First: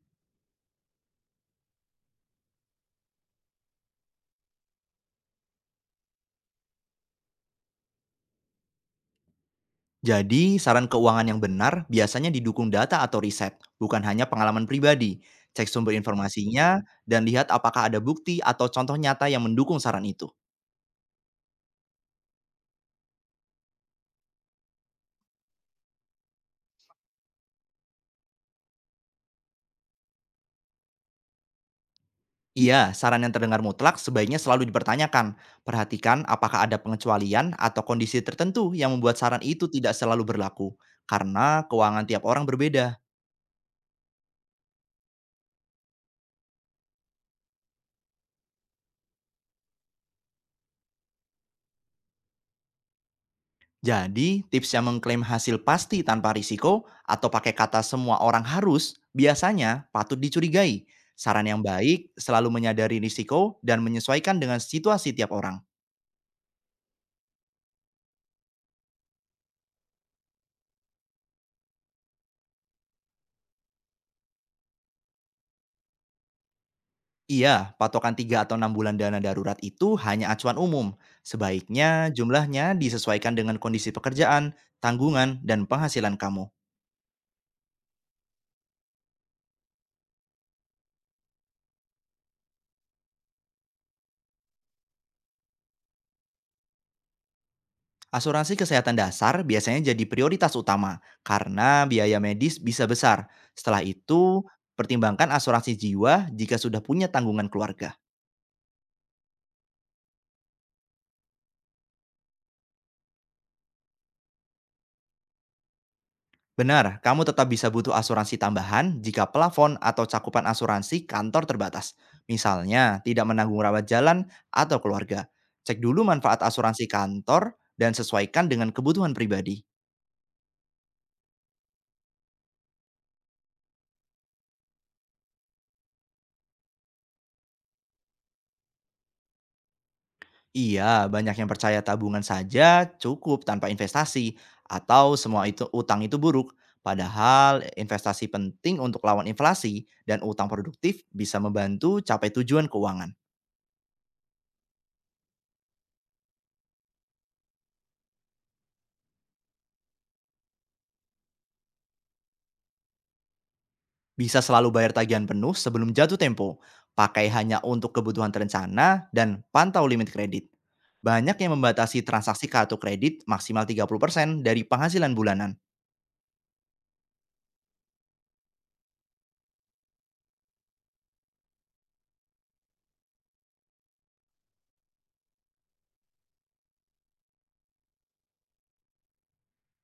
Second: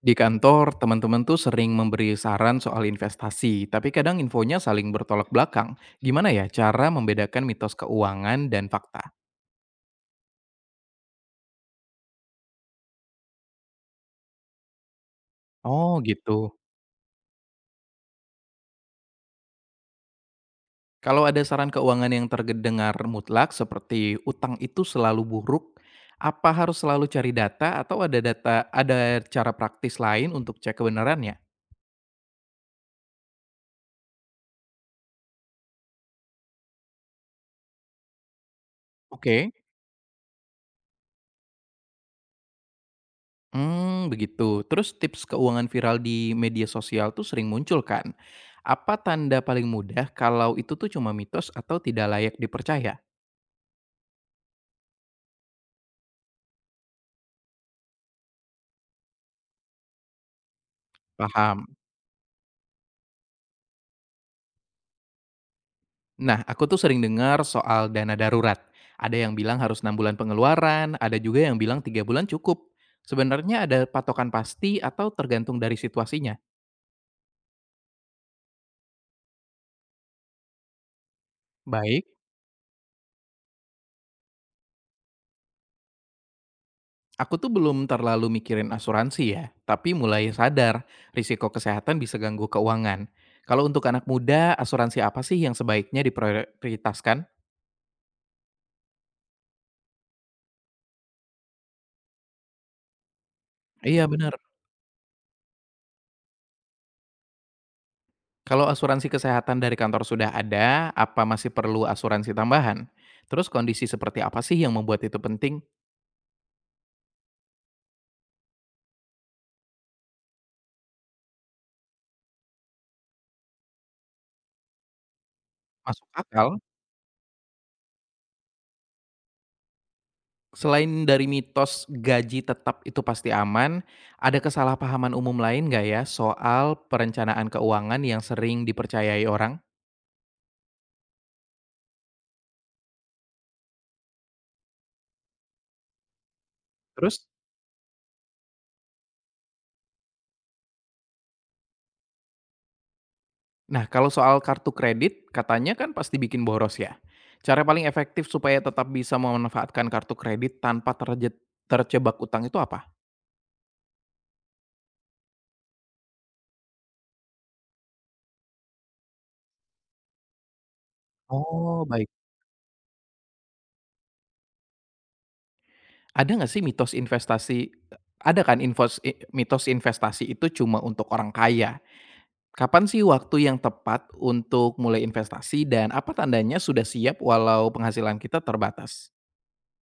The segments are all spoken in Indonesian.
Di kantor, teman-teman tuh sering memberi saran soal investasi, tapi kadang infonya saling bertolak belakang. Gimana ya cara membedakan mitos keuangan dan fakta? Jadi, saran keuangan yang benar biasanya didukung data atau riset, bukan hanya pengalaman pribadi. Cek sumber Oh gitu. informasinya dan lihat apakah ada bukti atau contoh nyata yang mendukung saran itu. Kalau ada saran keuangan yang terdengar mutlak seperti utang itu selalu buruk, apa harus selalu cari data atau ada cara praktis lain untuk cek kebenarannya? Iya, saran yang terdengar mutlak sebaiknya selalu dipertanyakan. Perhatikan apakah ada pengecualian atau kondisi tertentu yang membuat saran Oke. itu tidak selalu berlaku, karena keuangan tiap orang berbeda. Begitu. Terus tips keuangan viral di media sosial tuh sering muncul kan? Apa tanda paling mudah kalau itu tuh cuma mitos atau tidak layak dipercaya? Jadi, tips yang mengklaim hasil pasti tanpa risiko atau pakai kata semua orang harus biasanya patut dicurigai. Saran yang Paham. baik selalu menyadari risiko dan menyesuaikan dengan situasi tiap orang. Nah, aku tuh sering dengar soal dana darurat. Ada yang bilang harus 6 bulan pengeluaran, ada juga yang bilang 3 bulan cukup. Sebenarnya ada patokan pasti atau tergantung dari situasinya? Iya, patokan 3 atau 6 bulan dana darurat itu hanya acuan umum. Sebaiknya Baik. jumlahnya disesuaikan dengan kondisi pekerjaan, tanggungan, dan penghasilan kamu. Aku tuh belum terlalu mikirin asuransi ya, tapi mulai sadar risiko kesehatan bisa ganggu keuangan. Kalau untuk anak muda, asuransi apa sih yang sebaiknya diprioritaskan? Asuransi kesehatan dasar biasanya jadi prioritas utama karena biaya medis bisa besar. Setelah Iya benar. itu, pertimbangkan asuransi jiwa jika sudah punya tanggungan keluarga. Kalau asuransi kesehatan dari kantor sudah ada, apa masih perlu asuransi tambahan? Terus kondisi seperti apa sih yang membuat itu penting? Benar, kamu tetap bisa butuh asuransi tambahan jika plafon atau cakupan asuransi kantor terbatas. Misalnya, tidak menanggung rawat jalan atau keluarga. Cek dulu Masuk manfaat akal? asuransi kantor dan sesuaikan dengan kebutuhan pribadi. Selain dari mitos gaji tetap itu pasti aman, ada kesalahpahaman umum lain nggak ya soal perencanaan keuangan yang sering dipercayai orang? Iya, banyak yang percaya tabungan saja cukup tanpa investasi atau semua utang itu buruk. Terus Padahal investasi penting untuk lawan inflasi dan utang produktif bisa membantu capai tujuan keuangan. Nah, kalau soal kartu kredit, katanya kan pasti bikin boros ya. Cara paling efektif supaya tetap bisa memanfaatkan kartu kredit tanpa terjebak utang itu apa? Bisa selalu bayar tagihan penuh sebelum jatuh tempo. Pakai hanya untuk kebutuhan terencana dan pantau limit kredit. Banyak yang Oh, membatasi baik. transaksi kartu kredit maksimal 30% dari penghasilan bulanan. Ada nggak sih mitos investasi ada kan infos i mitos investasi itu cuma untuk orang kaya? Kapan sih waktu yang tepat untuk mulai investasi dan apa tandanya sudah siap walau penghasilan kita terbatas?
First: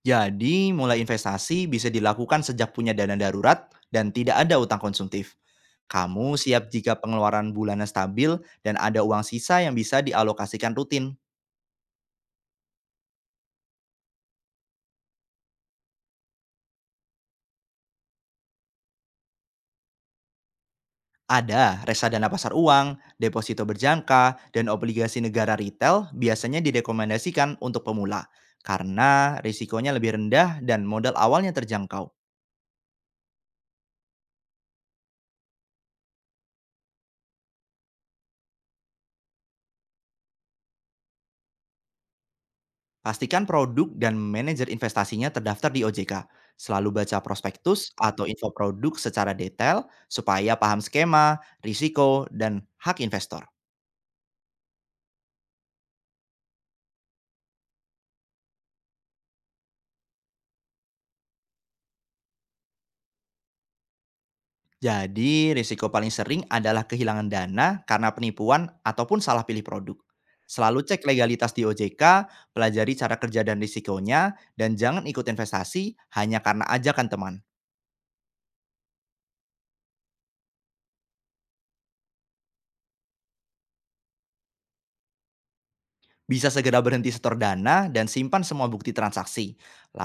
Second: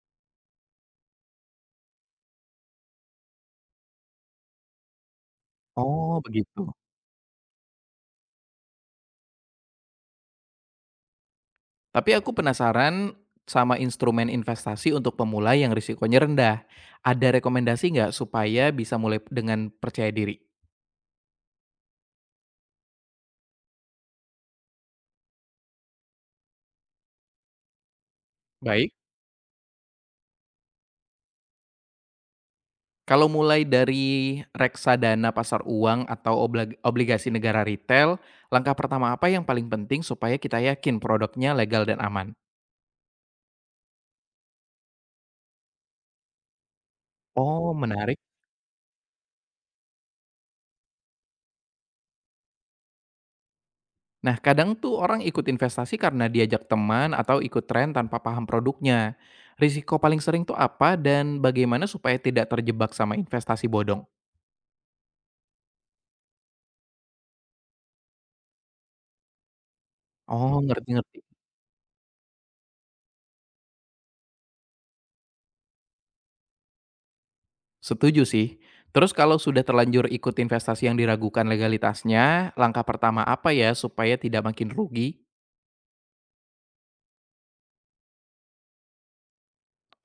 Jadi, mulai investasi bisa dilakukan sejak punya dana darurat dan tidak ada utang konsumtif. Oh, Kamu begitu. siap jika pengeluaran bulanan stabil dan ada uang sisa yang bisa dialokasikan rutin. Tapi aku penasaran sama instrumen investasi untuk pemula yang risikonya rendah. Ada rekomendasi nggak supaya bisa mulai dengan percaya diri? Ada reksadana pasar uang, deposito berjangka, dan obligasi negara retail biasanya direkomendasikan untuk pemula Baik, karena risikonya lebih rendah dan modal awalnya terjangkau. kalau mulai dari reksadana pasar uang atau obligasi negara retail, langkah pertama apa yang paling penting supaya kita yakin produknya legal dan aman? Pastikan produk dan manajer investasinya terdaftar di OJK. Selalu baca Oh, prospektus menarik. atau info produk secara detail supaya paham skema, risiko, dan hak investor. Nah, kadang tuh orang ikut investasi karena diajak teman atau ikut tren tanpa paham produknya. Risiko paling sering tuh apa dan bagaimana supaya tidak terjebak sama investasi bodong? Jadi, risiko paling sering adalah kehilangan dana karena penipuan ataupun salah pilih produk. Oh, mhm. Selalu Ngerti, cek ngerti. legalitas di OJK, pelajari cara kerja dan risikonya, dan jangan ikut investasi hanya karena ajakan teman. Setuju sih. Terus kalau sudah terlanjur ikut investasi yang diragukan legalitasnya, langkah pertama apa ya supaya tidak makin rugi? Bisa segera berhenti setor dana dan simpan semua bukti transaksi.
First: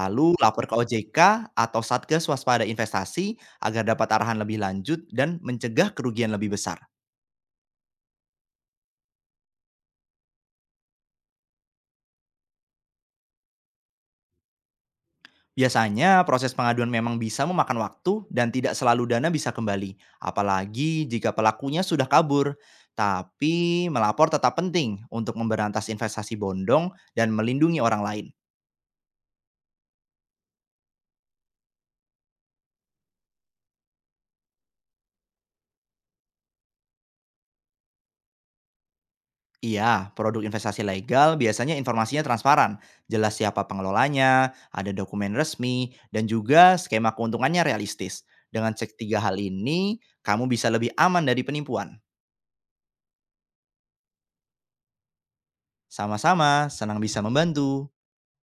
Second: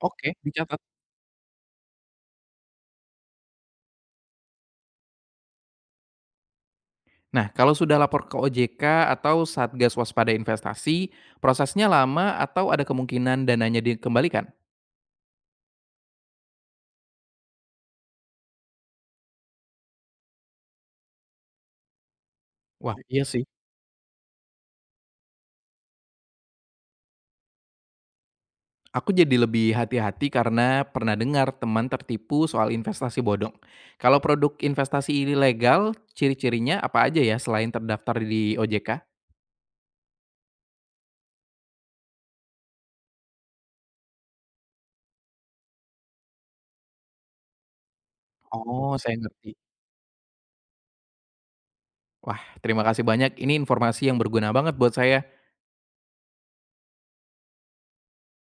Oke, lapor ke dicatat. OJK atau Satgas Waspada Investasi agar dapat arahan lebih lanjut dan mencegah kerugian lebih besar. Nah, kalau sudah lapor ke OJK atau Satgas Waspada Investasi, prosesnya lama atau ada kemungkinan dananya dikembalikan? Biasanya proses pengaduan memang bisa memakan waktu dan tidak selalu dana bisa kembali, apalagi jika pelakunya sudah kabur. Wah, iya sih. Tapi melapor tetap penting untuk memberantas investasi bondong dan melindungi orang lain. Aku jadi lebih hati-hati karena pernah dengar teman tertipu soal investasi bodong. Kalau produk investasi ilegal, ciri-cirinya apa aja ya selain terdaftar di OJK? Iya, produk investasi legal biasanya informasinya transparan, jelas siapa pengelolanya, ada dokumen resmi, dan juga skema keuntungannya realistis. Dengan Oh, cek saya tiga hal ngerti. ini, kamu bisa lebih aman dari penipuan. Wah, terima kasih banyak. Ini informasi yang berguna banget buat saya. Sama-sama, senang bisa membantu.